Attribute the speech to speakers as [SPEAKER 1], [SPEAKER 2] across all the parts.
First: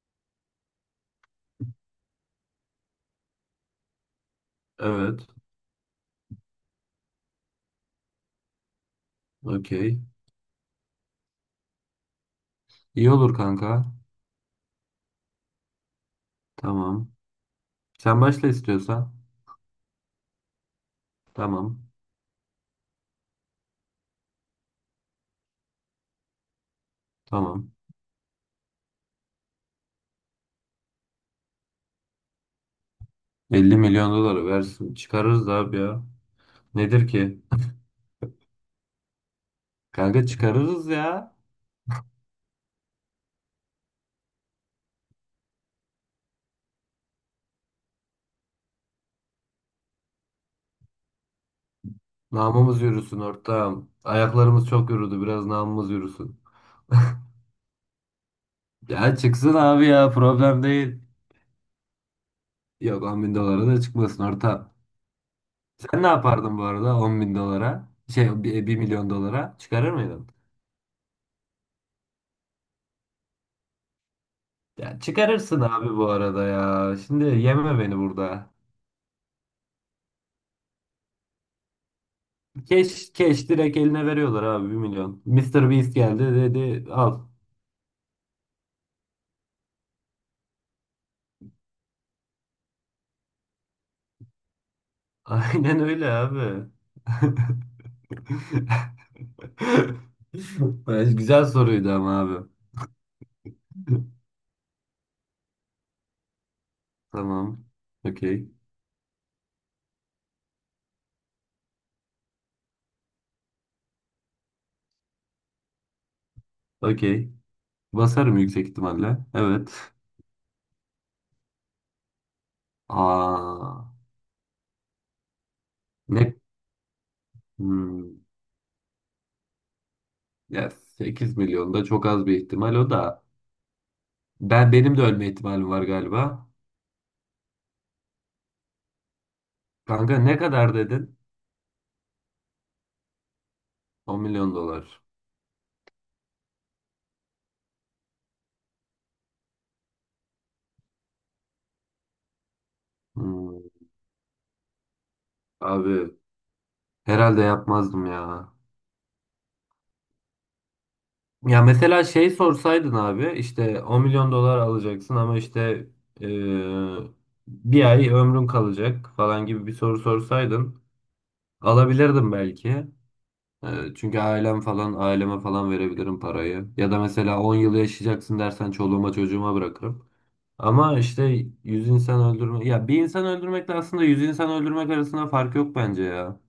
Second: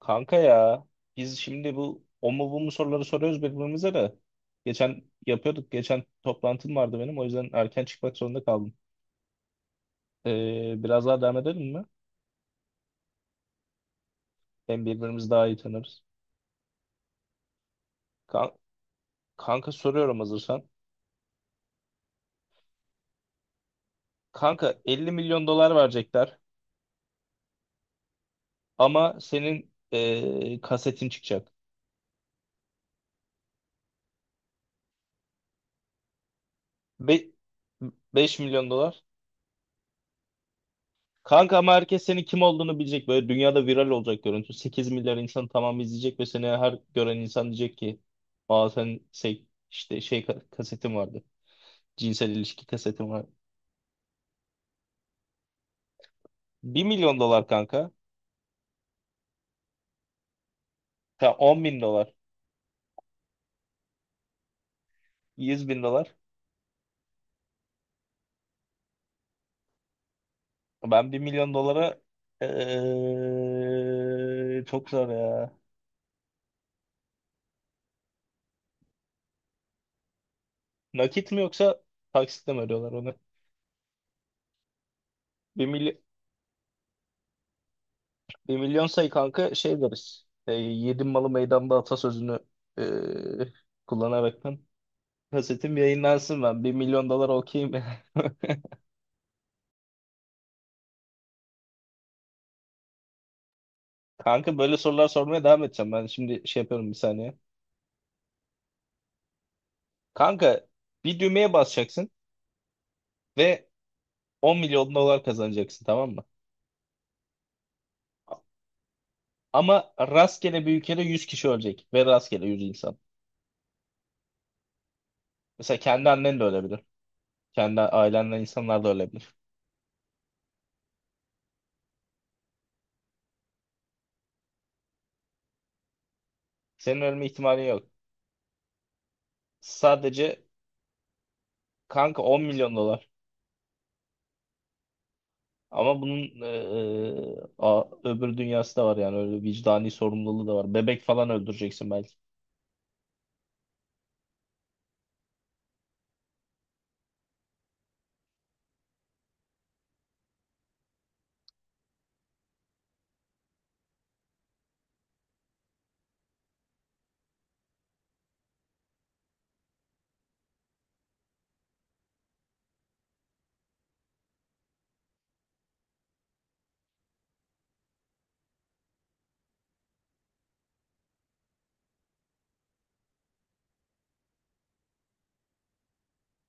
[SPEAKER 1] Kanka ya, biz şimdi bu o mu bu mu soruları soruyoruz birbirimize de. Geçen
[SPEAKER 2] Evet.
[SPEAKER 1] yapıyorduk. Geçen toplantım vardı benim. O yüzden erken çıkmak zorunda kaldım.
[SPEAKER 2] Okey.
[SPEAKER 1] Biraz daha devam edelim mi?
[SPEAKER 2] İyi olur kanka.
[SPEAKER 1] Hem birbirimizi daha iyi tanırız.
[SPEAKER 2] Tamam. Sen başla
[SPEAKER 1] Kan-
[SPEAKER 2] istiyorsan.
[SPEAKER 1] kanka soruyorum hazırsan.
[SPEAKER 2] Tamam.
[SPEAKER 1] Kanka, 50 milyon dolar verecekler
[SPEAKER 2] Tamam.
[SPEAKER 1] ama senin kasetin çıkacak.
[SPEAKER 2] 50 milyon doları versin. Çıkarırız abi ya. Nedir
[SPEAKER 1] Be
[SPEAKER 2] ki?
[SPEAKER 1] 5 milyon dolar.
[SPEAKER 2] Kanka çıkarırız ya.
[SPEAKER 1] Kanka, ama herkes senin kim olduğunu bilecek. Böyle dünyada viral olacak görüntü. 8 milyar insan, tamamı izleyecek ve seni her gören insan diyecek ki: Aa, sen şey, işte şey kasetin vardı. Cinsel ilişki
[SPEAKER 2] Namımız
[SPEAKER 1] kasetin
[SPEAKER 2] yürüsün
[SPEAKER 1] var.
[SPEAKER 2] ortağım. Ayaklarımız çok yürüdü. Biraz namımız yürüsün.
[SPEAKER 1] Bir milyon dolar kanka.
[SPEAKER 2] Ya çıksın abi ya. Problem değil.
[SPEAKER 1] Ya, 10 bin dolar.
[SPEAKER 2] Yok 10 bin dolara da çıkmasın ortağım.
[SPEAKER 1] yüz bin
[SPEAKER 2] Sen ne
[SPEAKER 1] dolar.
[SPEAKER 2] yapardın bu arada 10 bin dolara? Şey bir milyon dolara çıkarır mıydın?
[SPEAKER 1] Ben 1 milyon dolara çok
[SPEAKER 2] Ya
[SPEAKER 1] zor ya.
[SPEAKER 2] çıkarırsın abi bu arada ya. Şimdi yeme beni burada.
[SPEAKER 1] Nakit mi yoksa taksitle mi ödüyorlar
[SPEAKER 2] Keş,
[SPEAKER 1] onu?
[SPEAKER 2] keş direkt eline veriyorlar abi 1 milyon. Mister Beast
[SPEAKER 1] 1.
[SPEAKER 2] geldi dedi al.
[SPEAKER 1] Bir milyon sayı kanka, şey deriz. Yedim malı meydanda atasözünü e, kullanarak ben kasetim
[SPEAKER 2] Aynen öyle
[SPEAKER 1] yayınlansın ben.
[SPEAKER 2] abi.
[SPEAKER 1] 1 milyon dolar okeyim.
[SPEAKER 2] Güzel soruydu ama abi.
[SPEAKER 1] Kanka, böyle sorular sormaya devam edeceğim. Ben şimdi şey yapıyorum, bir saniye.
[SPEAKER 2] Tamam. Okey.
[SPEAKER 1] Kanka, bir düğmeye basacaksın ve 10 milyon dolar kazanacaksın, tamam mı?
[SPEAKER 2] Okey. Basarım yüksek ihtimalle. Evet.
[SPEAKER 1] Ama rastgele bir ülkede 100 kişi ölecek ve rastgele 100 insan.
[SPEAKER 2] Aa,
[SPEAKER 1] Mesela kendi
[SPEAKER 2] ne?
[SPEAKER 1] annen de ölebilir. Kendi
[SPEAKER 2] Hmm.
[SPEAKER 1] ailenden insanlar da ölebilir.
[SPEAKER 2] Ya 8 milyon da çok az bir ihtimal o da. Ben benim de ölme ihtimalim var galiba.
[SPEAKER 1] Senin ölme ihtimalin yok.
[SPEAKER 2] Kanka ne
[SPEAKER 1] Sadece
[SPEAKER 2] kadar dedin?
[SPEAKER 1] kanka, 10 milyon dolar.
[SPEAKER 2] 10 milyon dolar.
[SPEAKER 1] Ama bunun öbür dünyası da var, yani öyle vicdani sorumluluğu da var. Bebek falan öldüreceksin belki.
[SPEAKER 2] Hmm. Abi herhalde yapmazdım ya. Ya mesela şey sorsaydın abi işte 10 milyon dolar alacaksın ama işte e, bir ay ömrün kalacak falan gibi bir soru sorsaydın alabilirdim belki. Çünkü ailem falan aileme falan verebilirim parayı. Ya da mesela 10 yıl yaşayacaksın dersen çoluğuma çocuğuma bırakırım. Ama işte 100 insan öldürme ya bir insan öldürmekle aslında 100 insan öldürmek arasında fark yok bence ya.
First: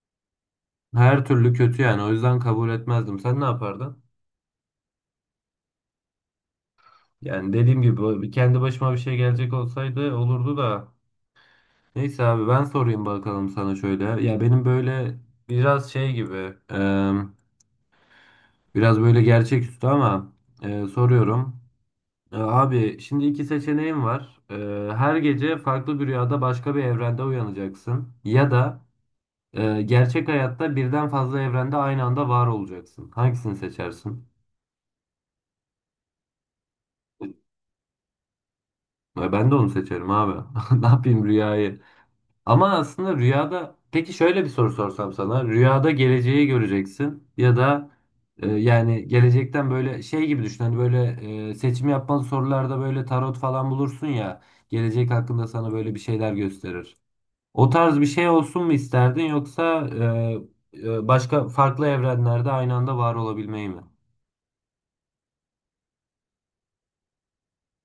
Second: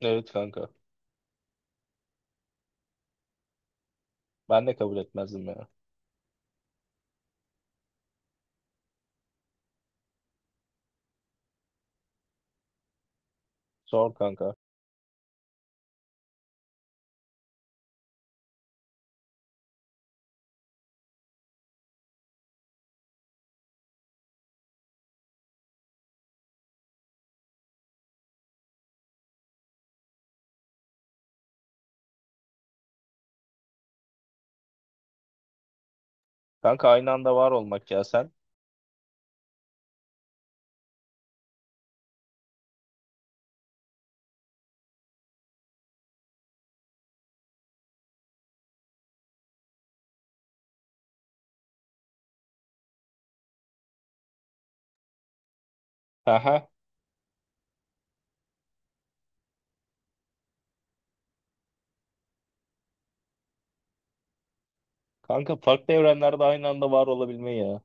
[SPEAKER 1] Evet, kanka.
[SPEAKER 2] Her türlü kötü yani o yüzden kabul etmezdim. Sen ne yapardın?
[SPEAKER 1] Ben de kabul etmezdim ya.
[SPEAKER 2] Yani dediğim gibi kendi başıma bir şey gelecek olsaydı olurdu da. Neyse abi ben sorayım bakalım sana şöyle.
[SPEAKER 1] Zor,
[SPEAKER 2] Ya
[SPEAKER 1] kanka.
[SPEAKER 2] benim böyle biraz şey gibi e, biraz böyle gerçeküstü ama soruyorum. Abi şimdi iki seçeneğim var. Her gece farklı bir rüyada başka bir evrende uyanacaksın. Ya da gerçek hayatta birden fazla evrende aynı anda var olacaksın. Hangisini seçersin?
[SPEAKER 1] Kanka, aynı anda var olmak ya sen.
[SPEAKER 2] Ben de onu seçerim abi. Ne yapayım rüyayı? Ama aslında rüyada peki şöyle bir soru sorsam sana. Rüyada geleceği göreceksin ya da yani gelecekten böyle şey gibi düşün. Hani böyle seçim yapmalı sorularda böyle tarot falan bulursun ya. Gelecek hakkında sana böyle bir şeyler
[SPEAKER 1] Aha.
[SPEAKER 2] gösterir. O tarz bir şey olsun mu isterdin yoksa başka farklı evrenlerde aynı anda var olabilmeyi mi?
[SPEAKER 1] Kanka, farklı evrenlerde aynı anda var olabilme ya.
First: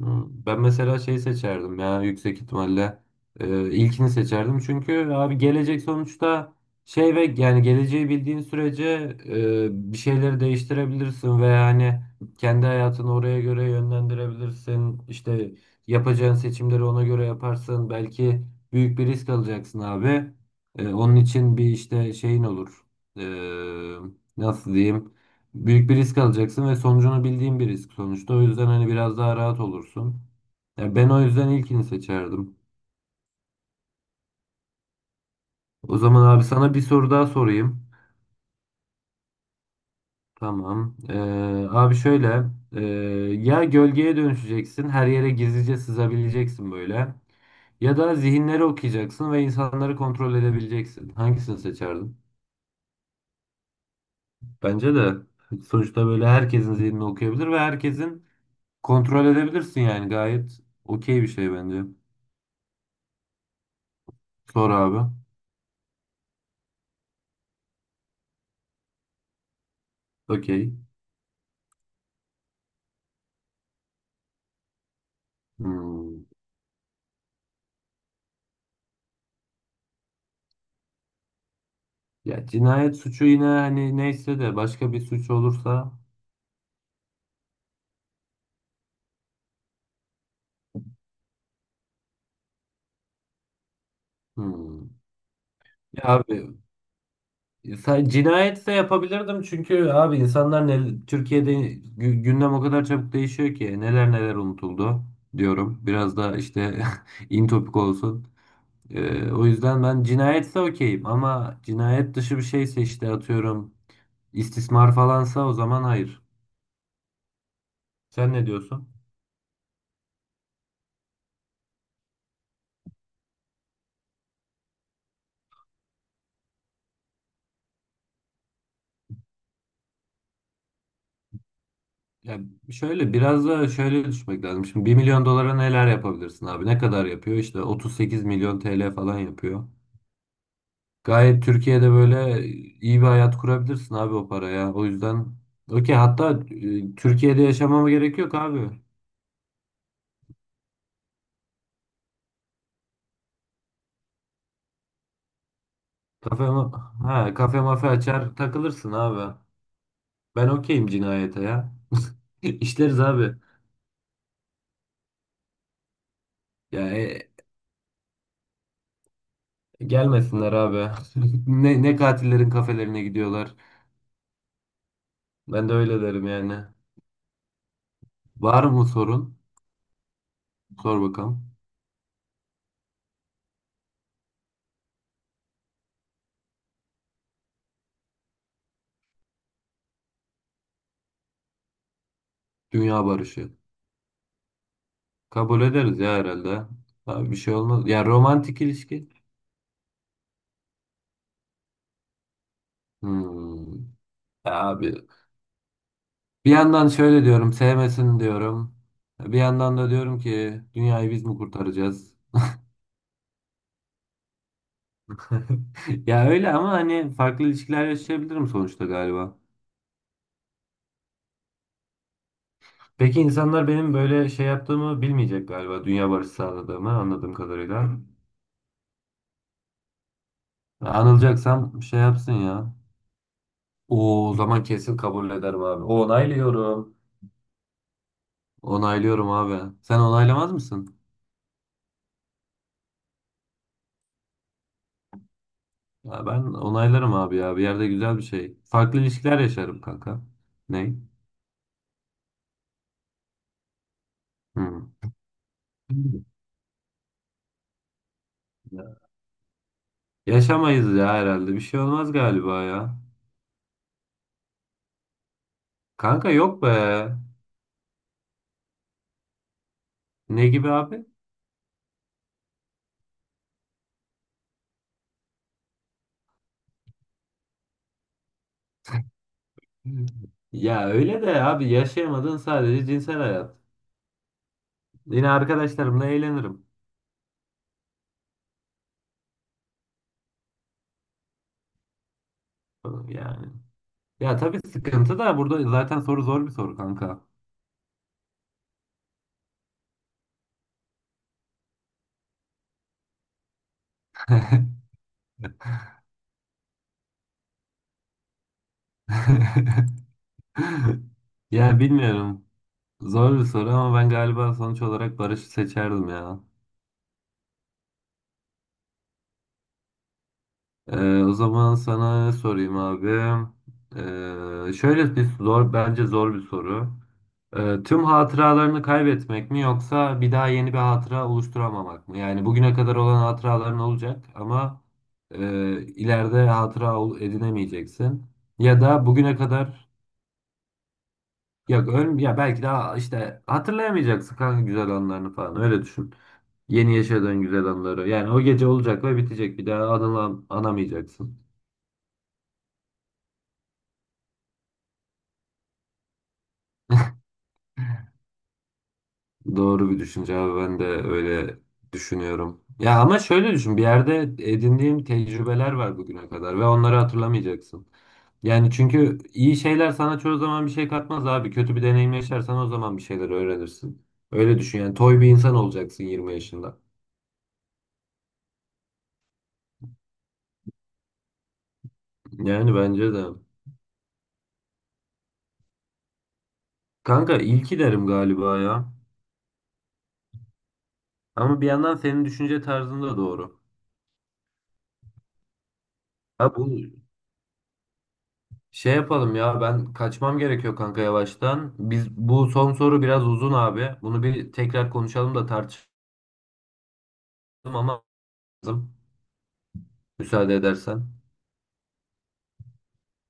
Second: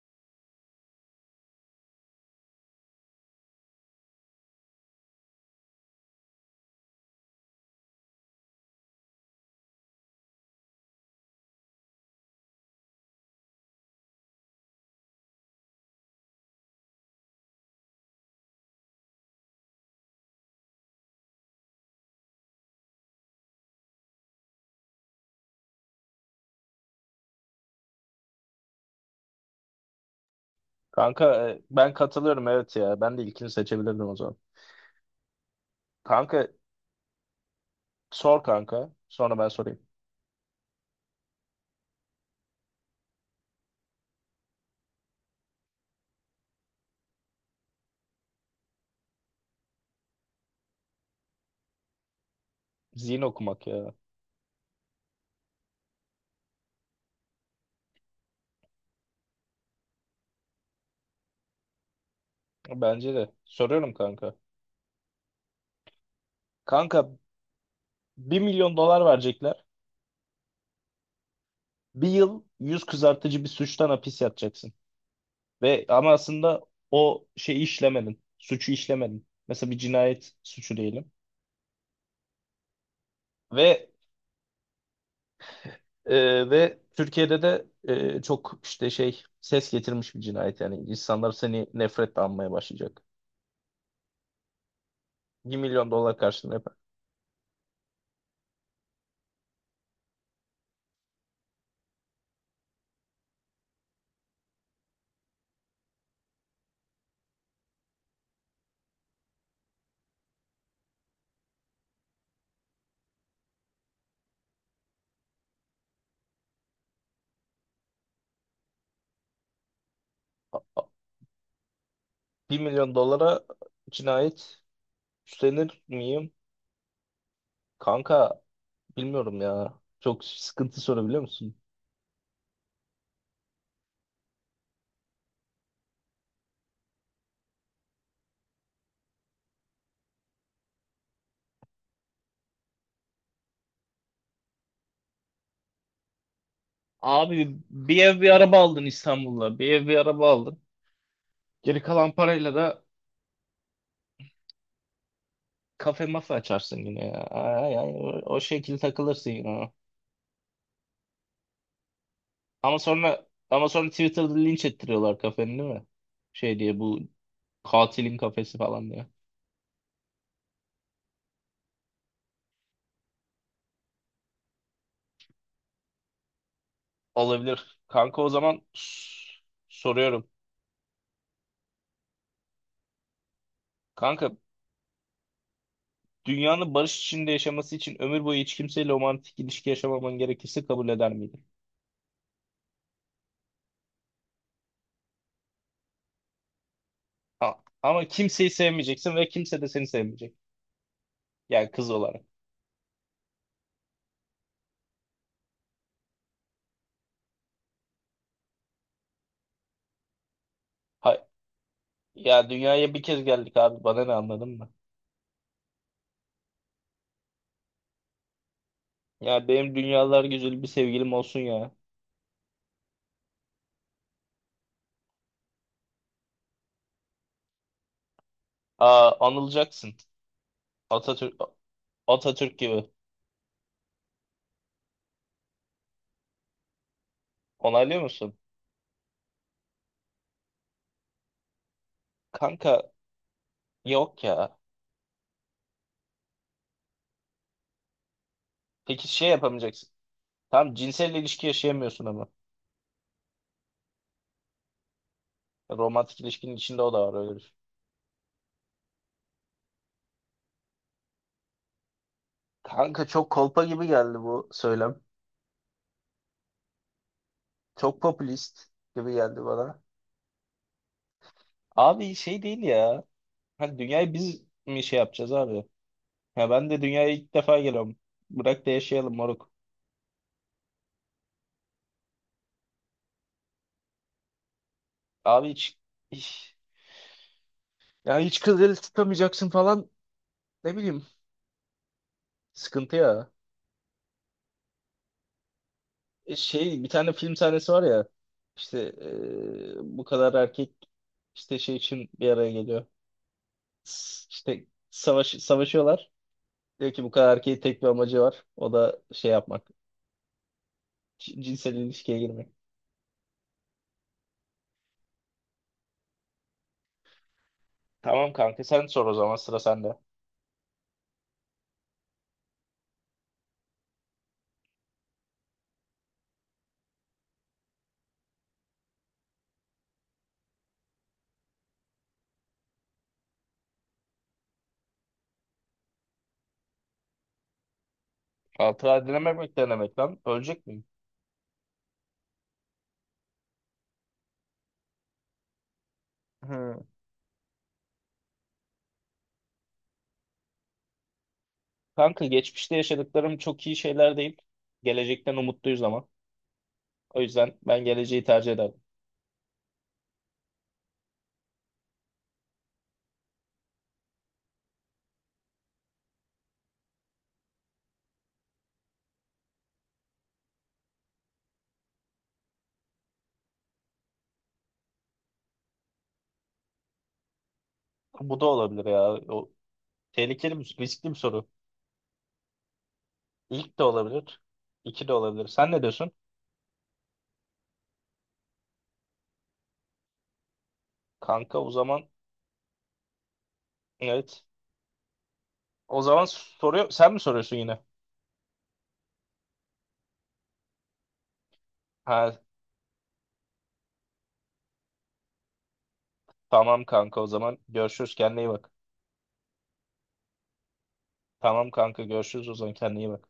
[SPEAKER 2] Hmm. Ben mesela şey seçerdim ya yüksek ihtimalle. İlkini seçerdim çünkü abi gelecek sonuçta şey ve yani geleceği bildiğin sürece bir şeyleri değiştirebilirsin ve yani kendi hayatını oraya göre yönlendirebilirsin işte yapacağın seçimleri ona göre yaparsın belki büyük bir risk alacaksın abi. Onun için bir işte şeyin olur. Ee, nasıl diyeyim. Büyük bir risk alacaksın ve sonucunu bildiğin bir risk sonuçta. O yüzden hani biraz daha rahat olursun. Ya ben o
[SPEAKER 1] Kanka,
[SPEAKER 2] yüzden ilkini
[SPEAKER 1] ben katılıyorum,
[SPEAKER 2] seçerdim.
[SPEAKER 1] evet ya. Ben de ilkini seçebilirdim o zaman.
[SPEAKER 2] O zaman abi
[SPEAKER 1] Kanka,
[SPEAKER 2] sana bir soru daha sorayım.
[SPEAKER 1] sor kanka. Sonra ben sorayım.
[SPEAKER 2] Tamam. Abi şöyle. ee, ya gölgeye dönüşeceksin. Her yere gizlice sızabileceksin böyle. Ya da zihinleri okuyacaksın ve insanları kontrol edebileceksin. Hangisini seçerdin?
[SPEAKER 1] Zihin okumak ya.
[SPEAKER 2] Bence de sonuçta böyle herkesin zihnini okuyabilir ve herkesin kontrol edebilirsin yani gayet okey bir şey bence.
[SPEAKER 1] Bence de. Soruyorum kanka.
[SPEAKER 2] Sor abi.
[SPEAKER 1] Kanka, 1 milyon dolar verecekler.
[SPEAKER 2] Okey.
[SPEAKER 1] Bir yıl yüz kızartıcı bir suçtan hapis yatacaksın. Ve ama
[SPEAKER 2] Hmm.
[SPEAKER 1] aslında o şeyi işlemedin. Suçu işlemedin. Mesela bir cinayet suçu diyelim.
[SPEAKER 2] Ya cinayet suçu yine
[SPEAKER 1] Ve
[SPEAKER 2] hani neyse de başka bir suç olursa.
[SPEAKER 1] ve Türkiye'de de çok işte şey ses getirmiş bir cinayet, yani insanlar seni nefretle anmaya başlayacak.
[SPEAKER 2] Hmm.
[SPEAKER 1] Bir milyon
[SPEAKER 2] Ya
[SPEAKER 1] dolar karşılığında
[SPEAKER 2] abi
[SPEAKER 1] yapar.
[SPEAKER 2] sen cinayetse yapabilirdim çünkü abi insanlar ne, Türkiye'de gündem o kadar çabuk değişiyor ki neler neler unutuldu diyorum. Biraz da işte in topik olsun. O yüzden ben cinayetse okeyim ama cinayet dışı bir şeyse işte atıyorum istismar falansa o zaman hayır. Sen ne diyorsun?
[SPEAKER 1] 1 milyon dolara cinayet üstlenir miyim? Kanka, bilmiyorum ya. Çok sıkıntı sorabiliyor musun?
[SPEAKER 2] Ya şöyle biraz da şöyle düşmek lazım. Şimdi 1 milyon dolara neler yapabilirsin abi? Ne kadar yapıyor? İşte 38 milyon TL falan yapıyor. Gayet Türkiye'de böyle iyi bir hayat kurabilirsin abi o paraya. O yüzden okey hatta Türkiye'de
[SPEAKER 1] Abi,
[SPEAKER 2] yaşamama
[SPEAKER 1] bir
[SPEAKER 2] gerek
[SPEAKER 1] ev bir
[SPEAKER 2] yok
[SPEAKER 1] araba
[SPEAKER 2] abi.
[SPEAKER 1] aldın İstanbul'da. Bir ev bir araba aldın. Geri kalan parayla da kafe masa
[SPEAKER 2] Kafe
[SPEAKER 1] açarsın
[SPEAKER 2] ma-
[SPEAKER 1] yine ya.
[SPEAKER 2] ha kafe
[SPEAKER 1] Ay, ay,
[SPEAKER 2] mafe
[SPEAKER 1] o,
[SPEAKER 2] açar
[SPEAKER 1] o şekilde
[SPEAKER 2] takılırsın
[SPEAKER 1] takılırsın
[SPEAKER 2] abi.
[SPEAKER 1] yine.
[SPEAKER 2] Ben okeyim cinayete ya.
[SPEAKER 1] Ama
[SPEAKER 2] İşleriz
[SPEAKER 1] sonra
[SPEAKER 2] abi.
[SPEAKER 1] ama sonra Twitter'da linç ettiriyorlar kafeni, değil mi? Şey diye,
[SPEAKER 2] Ya
[SPEAKER 1] bu katilin kafesi falan diye.
[SPEAKER 2] gelmesinler abi. Ne katillerin kafelerine gidiyorlar. Ben de öyle derim yani.
[SPEAKER 1] Olabilir. Kanka, o zaman
[SPEAKER 2] Var mı sorun?
[SPEAKER 1] soruyorum.
[SPEAKER 2] Sor bakalım.
[SPEAKER 1] Kanka, dünyanın barış içinde yaşaması için ömür boyu hiç kimseyle romantik ilişki yaşamaman gerekirse, kabul eder miydin?
[SPEAKER 2] Dünya barışı. Kabul ederiz ya herhalde. Abi bir
[SPEAKER 1] A-
[SPEAKER 2] şey olmaz. Ya
[SPEAKER 1] ama kimseyi
[SPEAKER 2] romantik ilişki.
[SPEAKER 1] sevmeyeceksin ve kimse de seni sevmeyecek. Yani kız olarak.
[SPEAKER 2] Hmm. Ya abi bir yandan şöyle diyorum sevmesin diyorum. Bir yandan da diyorum ki dünyayı biz
[SPEAKER 1] Ha,
[SPEAKER 2] mi kurtaracağız?
[SPEAKER 1] ya dünyaya bir kez geldik abi, bana ne, anladın mı?
[SPEAKER 2] Ya öyle ama hani farklı ilişkiler yaşayabilirim sonuçta galiba.
[SPEAKER 1] Ya benim dünyalar güzeli bir sevgilim olsun ya.
[SPEAKER 2] Peki insanlar benim böyle şey yaptığımı bilmeyecek galiba. Dünya barışı sağladığımı anladığım kadarıyla.
[SPEAKER 1] Aa, anılacaksın. Atatürk
[SPEAKER 2] Anılacaksam şey yapsın
[SPEAKER 1] Atatürk
[SPEAKER 2] ya.
[SPEAKER 1] gibi.
[SPEAKER 2] Oo, o zaman kesin kabul ederim abi. Onaylıyorum.
[SPEAKER 1] Onaylıyor musun?
[SPEAKER 2] Onaylıyorum abi. Sen onaylamaz mısın?
[SPEAKER 1] Kanka, yok ya.
[SPEAKER 2] Ya ben onaylarım abi ya. Bir yerde güzel bir şey. Farklı
[SPEAKER 1] Peki şey
[SPEAKER 2] ilişkiler yaşarım
[SPEAKER 1] yapamayacaksın.
[SPEAKER 2] kanka.
[SPEAKER 1] Tam
[SPEAKER 2] Ne?
[SPEAKER 1] cinsel ilişki yaşayamıyorsun ama.
[SPEAKER 2] Hı.
[SPEAKER 1] Romantik ilişkinin içinde o da var, öyle bir şey.
[SPEAKER 2] Ya. Yaşamayız ya herhalde. Bir şey olmaz galiba ya.
[SPEAKER 1] Kanka, çok kolpa gibi geldi bu söylem.
[SPEAKER 2] Kanka yok be.
[SPEAKER 1] Çok popülist gibi geldi bana.
[SPEAKER 2] Ne gibi abi?
[SPEAKER 1] Abi, şey değil ya. Hani dünyayı biz mi şey yapacağız abi? Ya ben de dünyaya ilk defa geliyorum. Bırak da yaşayalım moruk.
[SPEAKER 2] Ya öyle de abi yaşayamadığın sadece cinsel hayat. Yine
[SPEAKER 1] Abi hiç
[SPEAKER 2] arkadaşlarımla eğlenirim.
[SPEAKER 1] Ya hiç kız eli tutamayacaksın falan, ne bileyim, sıkıntı ya.
[SPEAKER 2] Yani. Ya tabii sıkıntı da burada zaten soru zor bir soru
[SPEAKER 1] Şey, bir tane
[SPEAKER 2] kanka.
[SPEAKER 1] film sahnesi var ya işte, bu kadar erkek işte şey için bir araya geliyor. İşte savaşıyorlar. Diyor ki bu kadar erkeğin tek bir amacı var. O da şey yapmak. Cinsel
[SPEAKER 2] Ya
[SPEAKER 1] ilişkiye
[SPEAKER 2] bilmiyorum.
[SPEAKER 1] girmek.
[SPEAKER 2] Zor bir soru ama ben galiba sonuç olarak Barış'ı seçerdim ya.
[SPEAKER 1] Tamam kanka, sen sor o zaman, sıra sende.
[SPEAKER 2] O zaman sana ne sorayım abi? Şöyle bir zor, bence zor bir soru. Tüm hatıralarını kaybetmek mi yoksa bir daha yeni bir hatıra oluşturamamak mı? Yani bugüne kadar olan hatıraların olacak ama e, ileride hatıra edinemeyeceksin. Ya
[SPEAKER 1] Hatıra
[SPEAKER 2] da bugüne
[SPEAKER 1] dinlememek
[SPEAKER 2] kadar
[SPEAKER 1] denemek lan. Ölecek miyim?
[SPEAKER 2] ya belki daha işte hatırlayamayacaksın kanka güzel anlarını falan öyle düşün.
[SPEAKER 1] Hı.
[SPEAKER 2] Yeni yaşadığın güzel anıları. Yani o gece olacak ve bitecek. Bir daha anamayacaksın.
[SPEAKER 1] Kanka, geçmişte yaşadıklarım çok iyi şeyler değil. Gelecekten umutluyuz ama. O yüzden ben geleceği tercih ederdim.
[SPEAKER 2] Doğru bir düşünce abi. Ben de öyle düşünüyorum. Ya ama şöyle düşün. Bir yerde edindiğim tecrübeler var bugüne kadar ve onları hatırlamayacaksın. Yani çünkü iyi şeyler sana çoğu zaman bir şey katmaz abi. Kötü bir deneyim yaşarsan o zaman bir şeyler öğrenirsin. Öyle düşün yani. Toy bir insan olacaksın 20 yaşında.
[SPEAKER 1] Bu da olabilir ya. O riskli bir soru.
[SPEAKER 2] Yani bence de.
[SPEAKER 1] İlk de olabilir. İki de olabilir. Sen ne diyorsun?
[SPEAKER 2] Kanka ilki derim galiba ya.
[SPEAKER 1] Kanka,
[SPEAKER 2] Ama bir
[SPEAKER 1] o
[SPEAKER 2] yandan
[SPEAKER 1] zaman
[SPEAKER 2] senin düşünce tarzın da doğru.
[SPEAKER 1] evet. O zaman
[SPEAKER 2] Ha bu
[SPEAKER 1] soruyor. Sen mi soruyorsun yine?
[SPEAKER 2] şey yapalım ya ben kaçmam gerekiyor kanka yavaştan. Biz
[SPEAKER 1] Ha,
[SPEAKER 2] bu son soru biraz uzun abi. Bunu bir tekrar konuşalım da tartışalım
[SPEAKER 1] tamam kanka, o zaman
[SPEAKER 2] ama
[SPEAKER 1] görüşürüz, kendine iyi bak.
[SPEAKER 2] lazım. Müsaade edersen.
[SPEAKER 1] Tamam kanka, görüşürüz o zaman, kendine iyi bak.